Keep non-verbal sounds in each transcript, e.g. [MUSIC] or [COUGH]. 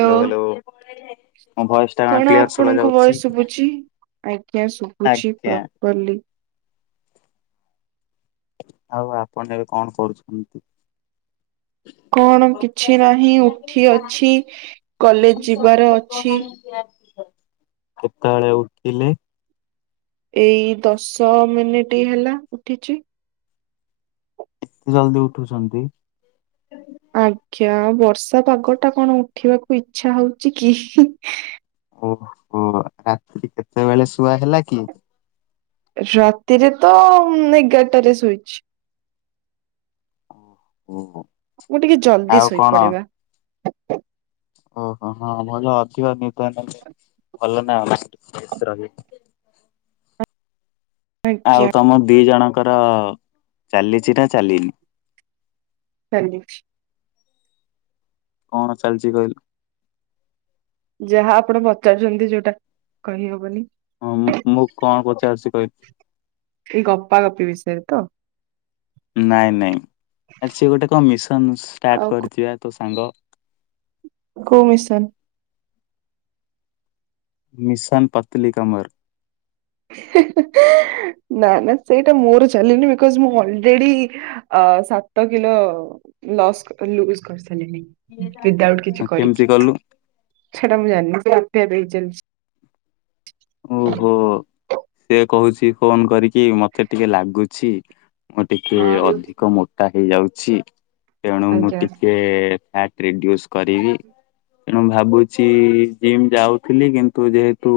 Hello hello. ମୋ voice ଟା କଣ କ୍ଲିୟର ଶୁଭା ଆପଣଙ୍କ ଯାଉଛି? ଭୟେସ ଶୁଭୁଛି ଆଜ୍ଞା ଶୁଭୁଛି ଆଜ୍ଞା ପ୍ରପରଲି। ଆଉ ଆପଣ ଏବେ କଣ କରୁଛନ୍ତି? କଣ କିଛି ନାହିଁ ଉଠି ଅଛି କଲେଜ୍ ଯିବାର ଅଛି। [UNINTELLIGIBLE] କେତେବେଳେ ଉଠିଲେ? ଏଇ ଦଶ ମିନିଟି ହେଲା ଉଠିଛି। ଜଲ୍ଦି ଉଠୁଛନ୍ତି? ଆଜ୍ଞା ଆଉ ବର୍ଷା ପାଗ ଟା କଣ ଉଠିବାକୁ ଇଚ୍ଛା ହଉଛି କି? ଓହୋ ରାତିି କେତେବେଳେ ଶୁଆ ହେଲା କି? ରାତିରେ ତ ଏଗାରଟାରେ ଶୋଇଛି। ଓହୋ ମୁଁ ଟିକେ ଜଲ୍ଦି ଆଉ କଣ ଶୋଇପଡେ ବା। ଓହୋ ହଁ ଭଲ ଅଧିକ ନିଦ ନେଲେ ଭଲ ନା ମାଇଣ୍ଡି ଫ୍ରେସ ରହିବ। ଆଉ ଆଜ୍ଞା ତମ ଦି ଜଣଙ୍କର ଚାଲିଛି ନା ଚାଲିନି? ଚାଲିଛି। କଣ ଚାଲିଛି କହିଲ? ଯାହା ଆପଣ ପଚାରୁଛନ୍ତି ଯୋଉଟା କହିହବନି। ହଁ ମୁଁ ମୁଁ କଣ ପଚାରୁଛି କହିଲୁ? ଏଇ ଗପା ଗପି ବିଷୟରେ ତ? ନାଇଁ ନାଇଁ ଆରେ ସିଏ ଗୋଟେ କଣ ମିଶନ୍ ଆଉ ଷ୍ଟାର୍ଟ କରିଛି ବା ତୋ ସାଙ୍ଗ? କୋଉ ମିଶନ୍? ମିଶନ୍ ପତ୍ଲି କମର୍। ହେ ହେ ହେ ନା ନା ସେଇଟା ମୋର ଚାଲେନି ବିକଜ୍ ମୁଁ ଅଲ୍ରେଡି ଅ ସାତ କିିଲ ଲସ୍ ଲୁଜ୍ କରିସାରିଲିଣି। ୱିଦ୍ଆଉଟ୍ କିଛି କେମିତି କରିକି, କଲୁ? ସେଟା ମୁଁ ଜାଣିନି ସେ ଆପେଆପେ ହେଇଚାଲିଚି। ଓହୋ, ସେ କହୁଛି ଫୋନ୍ କରିକି ମତେ ଟିକେ ଲାଗୁଚି ମୁଁ ଟିକେ ହଁ ଅଧିକ ମୋଟା ହେଇଯାଉଛି, ତେଣୁ ମୁଁ ଆଜ୍ଞା ଟିକେ ଫ୍ୟାଟ୍ ରିଡ୍ୟୁସ୍ କରିବି। ତେଣୁ ଭାବୁଛି ଜିମ୍ ଯାଉଥିଲି କିନ୍ତୁ ଯେହେତୁ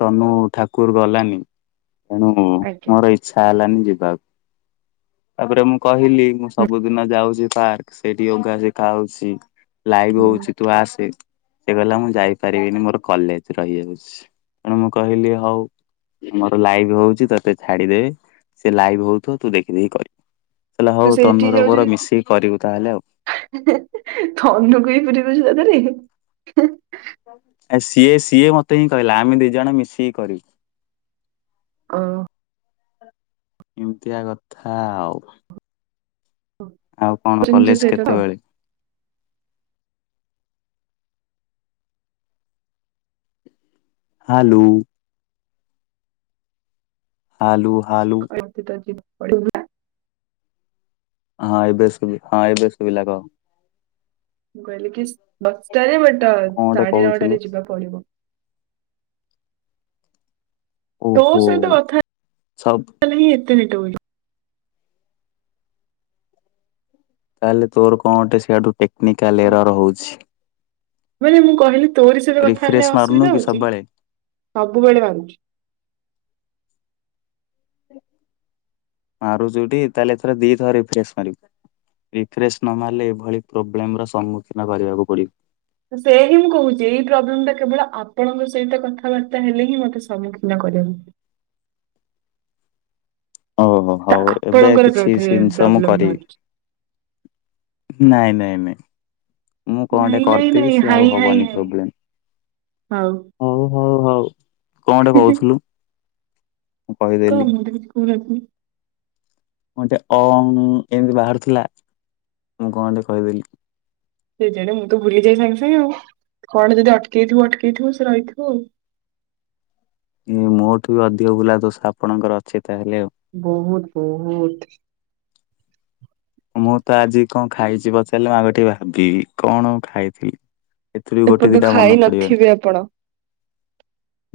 ତନୁ ଠାକୁର୍ ଗଲାନି ତେଣୁ ଆଜ୍ଞା। ମୋର ଇଚ୍ଛା ହେଲାନି ଯିବାକୁ। ତାପରେ ମୁଁ କହିଲି ମୁଁ ସବୁଦିନ ଯାଉଛି ପାର୍କ। ସେଇଠି ୟୋଗା ସିଖା ହଉଛି। ଲାଇଭ୍ ହୁଁ ହଉଛି ତୁ ଆସେ, ସେ କଇଲା ମୁଁ ଯାଇପାରିବିନି ମୋର କଲେଜ୍ ରହିଯାଉଛି। ତେଣୁ ମୁଁ କହିଲି ହଉ। ମୋର ଲାଇଭ୍ ହଉଛି ତତେ ଛାଡିଦେବି ସେ ଲାଇଭ୍ ହଉଥିବ ତୁ ଦେଖି ଦେଇ କହିବୁ। କହିଲା ତୁ ହଉ ତନୁର ମୋର ମିଶିକି କରିବୁ ତାହେଲେ ଆଉ। ହେ ହେ ହେ ତନୁକୁ ବିି ପୁରେଇଦଉଚ ତା ଦେରେ ହେ ହେ। ଆ ସିଏ ସିଏ ମତେ ହିଁ କହିଲା ଆମେ ଦି ଜଣ ମିଶିକି କରିବୁ। ଅ ଏମତିଆ କଥା ଆଉ। ଆଉ କଣ କଲେଜ [UNINTELLIGIBLE] କେତେବେଳେ ହାଲୁ। ହାଲୁ ହାଲୁ। [UNINTELLIGIBLE] ହଁ ଏବେ ସୁବି ହଁ ଏବେ ଶୁବିିଲା କହ। ମୁଁ କହିଲି କି ଦଶଟାରେ ବାଟ କଣ ଗୋଟେ ସାଢେ କହୁଥିଲୁ ନଅଟାରେ ଯିବା ପଡିବ। ତୋ ଓହୋ। ସହିତ ସବୁ କଥାଲେ ହିଁ ଏତେ [UNINTELLIGIBLE] ତାହେଲେ ତୋର କଣ ଗୋଟେ ସିଆଡୁ ଟେକ୍ନିକାଲ୍ ଏରର ହଉଛି। ମାନେ ମୁଁ କହିଲି ତୋରି ସହିତ କଥା ରିଫ୍ରେଶ ହେଲେ ମାରୁନୁ ଅସୁବିଧା କି ହଉଛି ସବୁବେଳେ? ସବୁବେଳେ ମାରୁଚି। ମାରୁଚୁ ଟି ତାହେଲେ ଏଥର ଦିଥର ରିଫ୍ରେସ୍ ମାରିବୁ। ରିଫ୍ରେଶ୍ ନ ମାରିଲେ ଏଭଳି ପ୍ରୋବ୍ଲେମର ସମ୍ମୁଖୀନ କରିବାକୁ ପଡ଼ିବ। ସେୟା ହିଁ ମୁଁ କହୁଛି ଏଇ ପ୍ରୋବ୍ଲେମ ଟା କେବଳ ଆପଣଙ୍କ ସହିତ କଥାବାର୍ତ୍ତା ହେଲେ ହିଁ ମତେ ସମ୍ମୁଖୀନ କରିଆକୁ ଓହୋ ତ ହଉ ଏବେ ଆପଣଙ୍କର କିଛି ବୋଧେ ସିନ୍ସ ମୁଁ ପ୍ରୋବ୍ଲେମ କରିବି। ବାହାରୁଛି ନାଇଁ ନାଇଁ ନାଇଁ। ମୁଁ କଁ ଟେ ନାଇଁ ନାଇଁ କରିଦେବି ନାଇଁ ସିଏ ହାଇ ଆଉ ହାଇ ହବନି ହାଇ ପ୍ରୋବ୍ଲେମ୍। ହଉ ହଉ ହଉ ହଉ କଣଟେ କହୁଥିଲୁ? ମୁଁ କଣ କହିଦେଲି ମୁଁ ତ କିଛି କହୁ ନଥିଲି। ମୁଁ ଟେ ଅଂଗ୍ ଏମିତି ବାହାରୁଥିଲା ମୁଁ କଣଟେ କହିଦେଲି। କେଜାଣି ମୁଁ ତ ଭୁଲିଯାଏ ସାଙ୍ଗେ ସାଙ୍ଗେ ଆଉ କଣ ଯଦି ଅଟକେଇଥିବ ଅଟକେଇଥିବ ସେ ରହିଥିବ ଆଉ। ଇଏ ମୋ ଠୁ ବି ଅଧିକ ଭୁଲା ଦୋଷ ଆପଣଙ୍କର ଅଛି ତାହେଲେ ଆଉ। ବହୁତ୍ ବହୁତ୍। ମୁଁ ତ ଆଜି କଣ ଖାଇଛି ପଚାରିଲେ ମୁଁ ଆଗ ଟିକେ ଭାବିବି କଣ ଖାଇଥିଲି। ଏଥିରୁ ବି ଗୋଟେ ଏପର୍ଯ୍ୟନ୍ତ ଦିଇଟା ଖାଇ ମନେ ପଡିବନି। ନଥିବେ ଆପଣ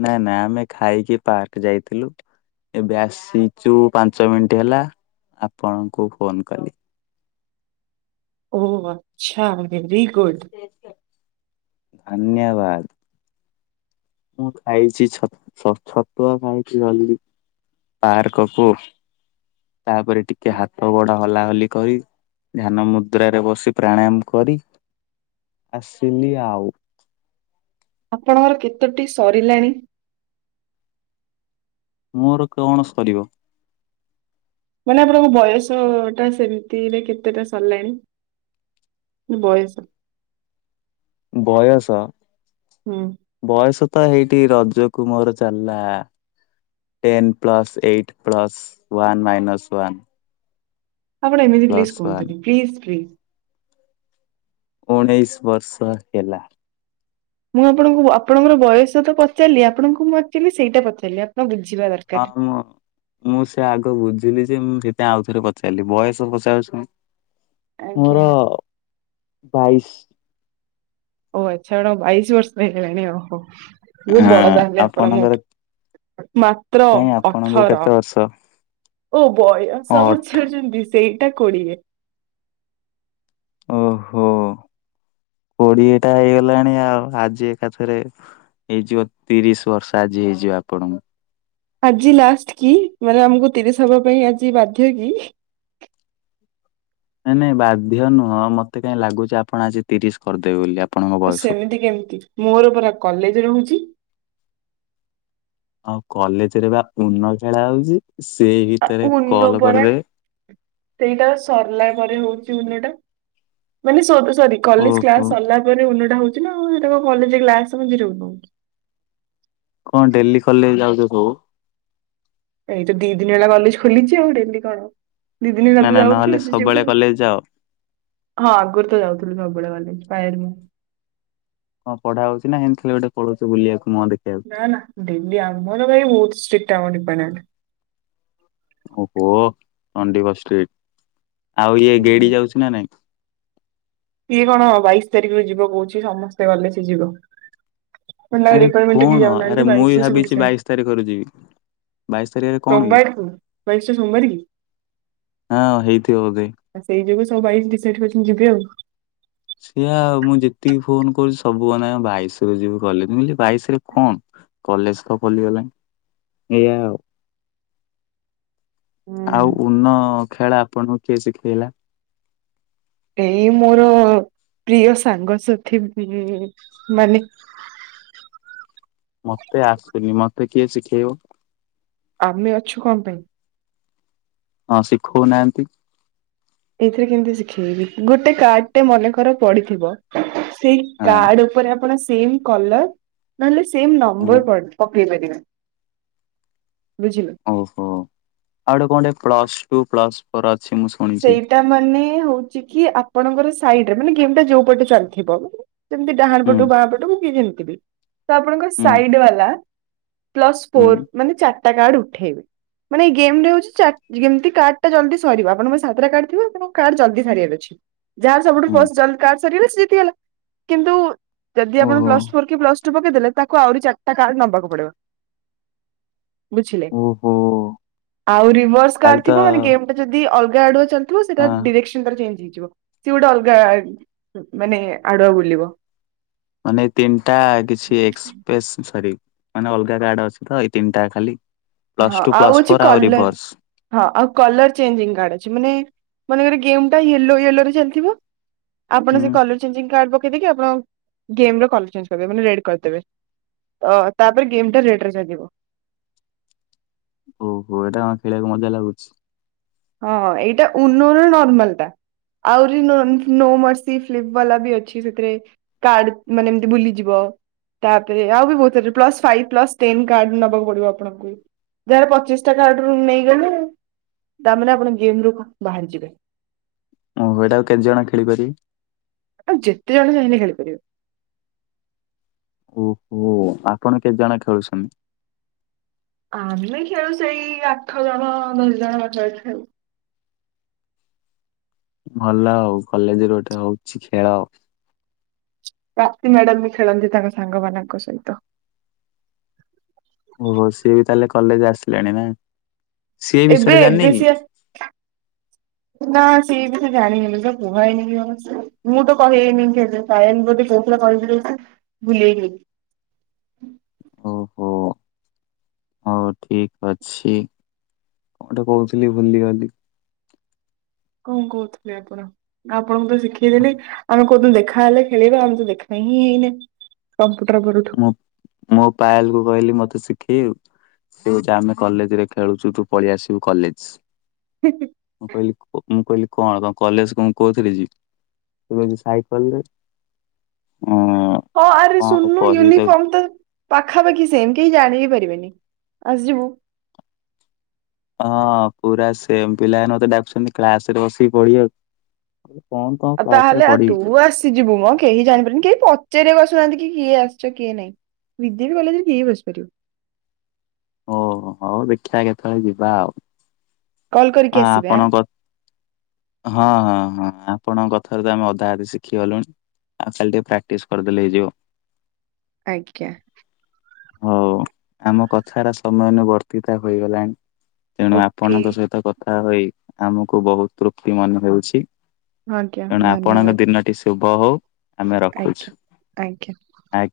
ନାଇଁ ନା ଆମେ ଖାଇକି ପାର୍କ ଯାଇଥିଲୁ। ଏବେ ଆସିଚୁ ପାଞ୍ଚ ମିନିଟ୍ ହେଲା ଆପଣଙ୍କୁ ଫୋନ୍ କଲି। ଓ ଆଚ୍ଛା ଭେରି ଗୁଡ଼। ଅନ୍ୟବାଦ। ମୁଁ ଖାଇଛି ଛ ଛ ଛତୁଆ ଖାଇଛି [UNINTELLIGIBLE] ପାର୍କ କୁ ତାପରେ ଟିକେ ହାତ ଗୋଡ ହଲା ହଲି କରି। ଧ୍ୟାନ ମୁଦ୍ରାରେ ବସି ପ୍ରାଣାୟାମ କରି ଆସିଲି ଆଉ। ଆପଣଙ୍କର କେତୋଟି ସରିଲାଣି। ମୋରୋ କଣ ସରିବ। ମାନେ ଆପଣଙ୍କ ବୟସ ଟା ସେମିତିରେ କେତେଟା ସରିଲାଣି। ବୟସ। ବୟସ। ହୁଁ। ବୟସ ତ ହେଇଟି ରଜ କୁ ମୋରୋ ଚାଲିଲା। Ten plus eight plus one minus one. ଆପଣ ଏମିତି ପ୍ଲିସ୍ ପ୍ଲସ୍ ୱାନ୍ କୁହନ୍ତୁନି ପ୍ଲିସ୍ ପ୍ଲିସ୍। ଉଣେଇଶ ବର୍ଷ ହେଲା। ମୁଁ ଆପଣଙ୍କୁ ଆପଣଙ୍କର ବୟସ ତ ପଚାରିଲି ଆପଣଙ୍କୁ ମୁଁ ଆକ୍ଚୁଆଲି ସେଇଡା ପଚାରିଲି ଆପଣ ବୁଝିବା ଦର ହଁ ମୁଁ ମୁଁ ସେ ଆଗ ବୁଝିଲି ଯେ ମୁଁ ସେଥି ପାଇଁ ଆଉ ଥରେ ପଚାରିଲି ବୟସ ପଚାରୁଛନ୍ତି। ଆଜ୍ଞା। ମୋର ବାଇଶ। ଓ ଆଚ୍ଛା [UNINTELLIGIBLE] ବାଇଶି ବର୍ଷ ହେଗଲାଣି ଓହୋ। ବୋହୁତ ବଡ ହଁ ତାହାଲେ ଆପଣ ଆପଣଙ୍କର ମୋଠୁ ମାତ୍ର କାହିଁ ଆପଣଙ୍କୁ ଅଠର। କେତେ ବର୍ଷ ଓ ବୟସ ଅଠ ପଛାରୁଚନ୍ତି ସେଇଡା କୋଡିଏ। ଓହୋ କୋଡିଏ ଟା ହେଇଗଲାଣି ଆଉ ଆଜି ଏକାଥରେ ହେଇଯିବ ତିରିଶ ବର୍ଷ ଆଜି ହେଇଯିବ ଆପଣଙ୍କୁ। ଆଜି ଲାଷ୍ଟ କି ମାନେ ଆମୁକୁ ତିରିଶ ହବା ପାଇଁ ଆଜି ବାଧ୍ୟ କି। ନାଇଁ ନାଇଁ ବାଧ୍ୟ ନୁହଁ ମତେ କାଇଁ ଲାଗୁଛି ଆପଣ ଆଜି ତିରିଶ କରିଦେବେ ବୋଲି ଆପ୍ [UNINTELLIGIBLE] ସେମିତି କେମିତି ମୋର ପରା କଲେଜ ରୋହୁଛି। ଆଉ କଲେଜ ରେ ବା ଉନୋ ଖେଳା ହଉଚି ସେଇ ଭିତରେ ଉନ କଲ ପରା କରିଦେବେ। ସେଇଟା ସରିଲା ପରେ ହୋଉଚି ଉନୋ ଟା ମାନେ ସରୁ ସରି କଲେଜ ଓହୋ କ୍ଲାସ ସରିଲା ପରେ ଉନୋ ଟା ହୋଉଚି ନା ଆଉ ସେଟା କଲେଜ କ୍ଲାସ ମଝିରେ [UNINTELLIGIBLE] କଁ ଡେଲ୍ଲୀ କଲେଜ ଯାଉଚ ସବୁ। ଏଇ ତ ଦିଇ ଦିନି ହେଲା କଲେଜ ଖୋଲିଚି ଆଉ ଡେଲ୍ଲୀ କଣ। ଦିଇ ଦିନି ହେଲା ନା ନା ତ ଯାଉଚୁ ନହେଲେ ଆଜି ସବୁବେଳେ ଯିବୁ ଆଉ। କଲେଜ ଯାଅ ହଁ ଆଗୁରୁ ତ ଯାଉଥୁଲୁ ସବୁ ବୋଳେ କଲେଜ୍ [UNINTELLIGIBLE] କଁ ପଢା ହୋଉଚିନା ହେନ୍ତି ଖାଲି ଗୋଟେ ପାଳୋଉଚ ବୁଲିବାକୁ ମୁହଁ ଦେଖେଇବାକୁ। ନା ନା ଡେଲ୍ଲୀ ଆମର ଭାଇ ବୋହୁତ ଷ୍ଟ୍ରିକ୍ଟ ଆମ ଦେପାଟମେଣ୍ଟ। ଓହୋ [UNINTELLIGIBLE] ଆଉ ଇଏ ଗେଡି ହୁଁ ଯାଉଚି ନା ନାଇଁ। ଇଏ କଣ ବାଇଶି ତାରିଖରେ ଯିବ କୋହୁଚି ସମସ୍ତେ ଗଲେ ସିଏ ଯିବ। ମାନେ ତାଙ୍କ ଆରେ ଡିପାଟର୍ମେଣ୍ଟ ରେ କେହି କଣ ଆରେ ଯାଉନାହାନ୍ତି ମୁଁ ବି [UNINTELLIGIBLE] ବାଇଶ ତାରିକ [UNINTELLIGIBLE] ବାଇଶ ଟା ସୋମବାରେ କି। ହଁ ହେଇଥିବ ବୋଧେ। ଆଁ ସେଇ ଯୋଗୁ ସବୁ ବାଇଶ ଡିଶାଇଟ୍ କରିଛନ୍ତି ଯିବେ ଆଉ। ସେଇଆ ଆଉ ମୁଁ ଯେତିକି ଫୋନ କରୁଚି ସବୁ [UNINTELLIGIBLE] ଆମେ ବାଇଶରେ ଯିବୁ କଲେଜ ମୁଁ କହିଲି ବାଇଶି ରେ କଣ। କଲେଜ ତ ଖୋଲିଗଲାଣି ଏଇଆ ଆଉ। ଆଉ ହୁଁ। ଉନ ଖେଳା ଆପଣଙ୍କୁ କିଏ ଶିଖେଇଲା। ଏଇ ମୋର ପ୍ରିୟ ସାଙ୍ଗସାଥି ଉଁ ମାନେ। ମତେ ଆସୁନି ମତେ କିଏ ଶିଖେଇବ। ଆମେ ଅଛୁ, କଁ ପାଇଁ? ହଁ, ଶିଖଉନାହାନ୍ତି। ଏଇଥିରେ କେମିତି ଶିଖେଇବି, ଗୋଟେ କାର୍ଡ ଟେ ମନେକର ପଡିଥିବ, ସେଇ ହଁ କାର୍ଡ ଉ ଉପରେ ଆପଣ ସେମ୍ କଲର, ନହେଲେ ସେମ୍ ହଁ ନମ୍ବର ପଡେ ପକେଇ ପାରିବେ, ବୁଝିଲେ। ଓହୋ, ଆଉ ଗୋଟେ କଣଟେ ପ୍ଲସ୍ ଟୁ, ପ୍ଲସ୍ ଫୋର ଅଛି, ମୁଁ ଶୁଣିଛି ସେଇଟା ମାନେ ହଉଛି କି ଆପଣଙ୍କର ସାଇଡରେ, ମାନେ ଗେମ୍ ଟା ଯୋଉ ପଟେ ଚାଲିଥିବ, ମ ସେମତି ଡାହାଣ ହୁଁ ପଟୁ ବାଁ ପଟୁକୁ କି ଯେମିତି ବି, ତ ଆପଣଙ୍କ ହୁଁ ସାଇଡ୍ ବାଲା ପ୍ଲସ୍ ହୁଁ ଫୋର, ମାନେ ଚାରିଟା କାର୍ଡ ଉଠେଇବେ। ମାନେ ଇ ଏଇ ଗେମ୍ ଟା ହଉଚି, ଯେମିତି କାର୍ଡଟା ଜଲ୍ଦି ସରିବ, ଆପଣ ବାସ୍ ସାତଟା କାର୍ଡ ଥିବ, ଆପଣଙ୍କୁ କାର୍ଡ ଜଲଦି ସାରିବାର ଅଛି। ଯାହାର ସବୁଠୁ ହୁଁ ଫର୍ଷ୍ଟ ଜଲ୍ କାର୍ଡ ସରିଗଲା, ସିଏ ଜିତି ଗଲା, କିନ୍ତୁ ଯଦି ଆପଣ ଓହୋ ପ୍ଲସ୍ ଫୋର୍ କି ପ୍ଲସ୍ ପ୍ଲସ୍ଟଟୁ ପକେଇଦେଲେ, ତାକୁ ଆଉରି ଚାରିଟା କାର୍ଡ଼ ନବାକୁ ପଡିବ, ବୁଝିଲେ। ଓହୋ। ଆଉ ରିଭର୍ସ ତାହେଲେ କାର୍ଡ ତ ଥିବ, ମାନେ ଗେମ୍ ଟା ଯଦି ଅଲଗା ଆଡୁଆ ଚାଲ୍ ଥିବ, ସେଟା ହଁ ଡିରେକ୍ସନ ତାର ଚେଞ୍ଜ ହେଇଯିବ, ସିଏ ଗୋଟେ ଅଲଗା ମାନେ, ଆଡୁଆ ବୁଲିବ। ମାନେ ତିନିଟା କିଛି ଏକ୍ସପେସ୍, ସରି ମାନେ ଅଲଗା କାର୍ଡ ଅଛି ତ ଏଇ ତିନିଟା ଖାଲି ହଁ ପ୍ଲସ୍ଟଟୁ, ଆଉ ପ୍ଲସ୍ ଅଛି ଫୋର, ଆଉ କଲର ରିଭର୍ସ। ହଁ, ଆଉ କଲର ଚେଞ୍ଜିଙ୍ଗ୍ କାର୍ଡ ଅଛି, ମାନେ, ମାନେକର ଗେମ୍ ଟା ୟେଲୋ ୟେଲୋରେ ଚାଲିଥିବ ଆପଣ ସେ ହୁଁ କଲର ଚେଞ୍ଜିଙ୍ଗ କାର୍ଡ ପକେଇଦେଇକି, ଆପଣ ଗେମ୍ ର କଲର ଚେଞ୍ଜ କରିବେ, ମାନେ ରେଡ଼୍ କରିଦେବେ। ତ, ତାପରେ ଗେମ୍ ଟା ରେଡ୍ ରେ ଚାଲିବ। ଓହୋ, ଏଇଟା କଣ ଖେଳିବାକୁ ମଜା ଲାଗୁଛି? ହଁ, ଏଇଟା ଉନୁର ନର୍ମାଲ୍ ଟା। ଆହୁରି ନୋନ୍ ନୋ ମର୍ସି ଫ୍ଲିପ ବାଲା ବି ଅଛି, ସେଥିରେ କାର୍ଡ, ମାନେ ଏମିତି ବୁଲିଯିବ। ତାପରେ, ଆଉ ବି ବହୁତ plus five, plus ten, card ନବାକୁ ପଡିବ ଆପଣଙ୍କୁ। ଯାହାର ପଚିଶ ଟା କାର୍ଡରୁ ନେଇଗଲେ ତା ମାନେ, ଆପଣ ଗେମ୍ ରୁ ବାହାରିି ଯିବେ। ଓ, ଏଇଟା ଆଉ କେତେ ଜଣ ଖେଳିପାରିବେ? ଏଟାକୁ ଯେତେ ଜଣ ଚାହିଁଲେ ଖେଳିପାରିବେ। ଓହୋ, ଆପଣ କେତେ ଜଣ ଖେଳୁଛନ୍ତି? ଆମେ ଖେଳୁ ସେଇ, ଆଠ ଜଣ, ଦଶ ଜଣ, ପାଖାପାଖି ଖେଳୁ। ଭଲ ଆଉ, କଲେଜ୍ ରେ ଗୋଟେ ହଉଛି ଖେଳ। ପ୍ରାପ୍ତି ମ୍ୟାଡାମ୍ ବି ଖେଳନ୍ତି, ତାଙ୍କ ସାଙ୍ଗ ମାନଙ୍କ ସହିତ। ଓହୋ, ସିଏ ବି ତାହାଲେ କଲେଜ୍ ଆସିଲେଣି ନା? ସିଏ ଏ ଏବେ, ବିଷୟରେ ଜାଣିନି ଏବେ ସିଏ [INAUDIBLE] ନା ସିଏ ବି ସେ ଜାଣିନି ଲୋ, ସେ କୁହା ହେଇନି ବି ଅବଶ୍ୟ, ମୁଁ ତ କହିହେଇନି କେବେ? ସାୟନ୍ ବୋଧେ କହୁଥିଲା କହିବ ଯଦି ସିଏ, ଭୁଲି ଯାଇଛି ବୋଧେ। ଓ ହୋ। ହଉ ଠିକ୍ ଅଛି, କଣଟେ କହୁଥିଲି ଭୁଲିଗଲି। କଣ କହୁଥିଲେ ଆପଣ? ଆପଣଙ୍କୁ ତ ଶିଖେଇଦେଲି, ଆମେ କଉଦିନ ଦେଖା ହେଲେ ଖେଳିବା, ଆଉ ତ ଦେଖା ହିଁ ହେଇନେ କମ୍ପୁଟର ପରଠୁ। ମୁଁ, ମୁଁ ପାୟଲ କୁ କହିଲି ମତେ ଶିଖେଇବୁ ତୁ? ସେ କହୁଚି, ଆମେ କଲେଜ ରେ ଖେଳୁଛୁ, ତୁ ପଳେଇ ଆସିବୁ କଲେଜ୍। [INAUDIBLE] ମୁଁ କହିଲି ମୁଁ କହିଲି କଣ ତମ କଲେଜ୍ କୁ ମୁଁ କଉଥିରେ ଯିବି? ସେ କହୁଚି ସାଇକେଲରେ ଅଁ। ହଁ ଆରେ କଣ ଆଉ ଶୁନୁନୁ କହିବି ତାକୁ। ମୁ ତ ପାଖାପାଖି ସେମ୍ କେହି ଜାଣିବିି ପାରିବେନି, ଆସିଯିବୁ। ହଁ ପୁରା ସେମ୍ ପିଲା ମାନେ ମୋତେ ଡାକୁଛନ୍ତି କ୍ଲାସ୍ ରେ ବସିକି ପଢିବାକୁ। ମୁଁ କହିଲି କଣ କଣ କ୍ଲାସ ରେ ପଢିବି? ଯିବୁମ୍ କେହି ଜାଣିପାରୁନି କେହି ପଚାରିବାକୁ ଆସୁନାହାଁନ୍ତି କିଏ ଆସିଛ କିଏ ନାଇଁ। ବି ଜେ ବି କଲେଜରେ କିଏ ବସିପାରିବ। ହଁ ହଉ ଦେଖିବା କେତେବେଳେ ଯିବା ଆଉ। କଲ୍ କରିକି ହଁ ଆସିବେ ଆଁ। ଆପଣଙ୍କ ହଁ ହଁ ହଁ ଆପଣଙ୍କ କଥାରୁ ତ ଆମେ ଅଧା ଆଧି ଶିଖିଗଲୁଣି। ଆ ଖାଲିଟିକେ ପ୍ରାକ୍ଟଟିସ୍ କରିଦଲେ ହେଇଯିବ। ଆଜ୍ଞା। ହଉ ଆମ କଥାରା ସମୟାନୁବର୍ତ୍ତିତା ହେଇଗଲାଣି। ତେଣୁ ଓକେ ଆପଣଙ୍କ ସହିତ କଥା ହୋଇ ଆମକୁ ବହୁତ ତୃପ୍ତି ମନେ ହେଉଛି। ଆଜ୍ଞା ତେଣୁ ଆପଣଙ୍କ ଧନ୍ୟବାଦ। ଦିନଟି ଶୁଭ ହଉ ଆମେ ରଖୁଛୁ। ଆଜ୍ଞା ଆଜ୍ଞା। ଆ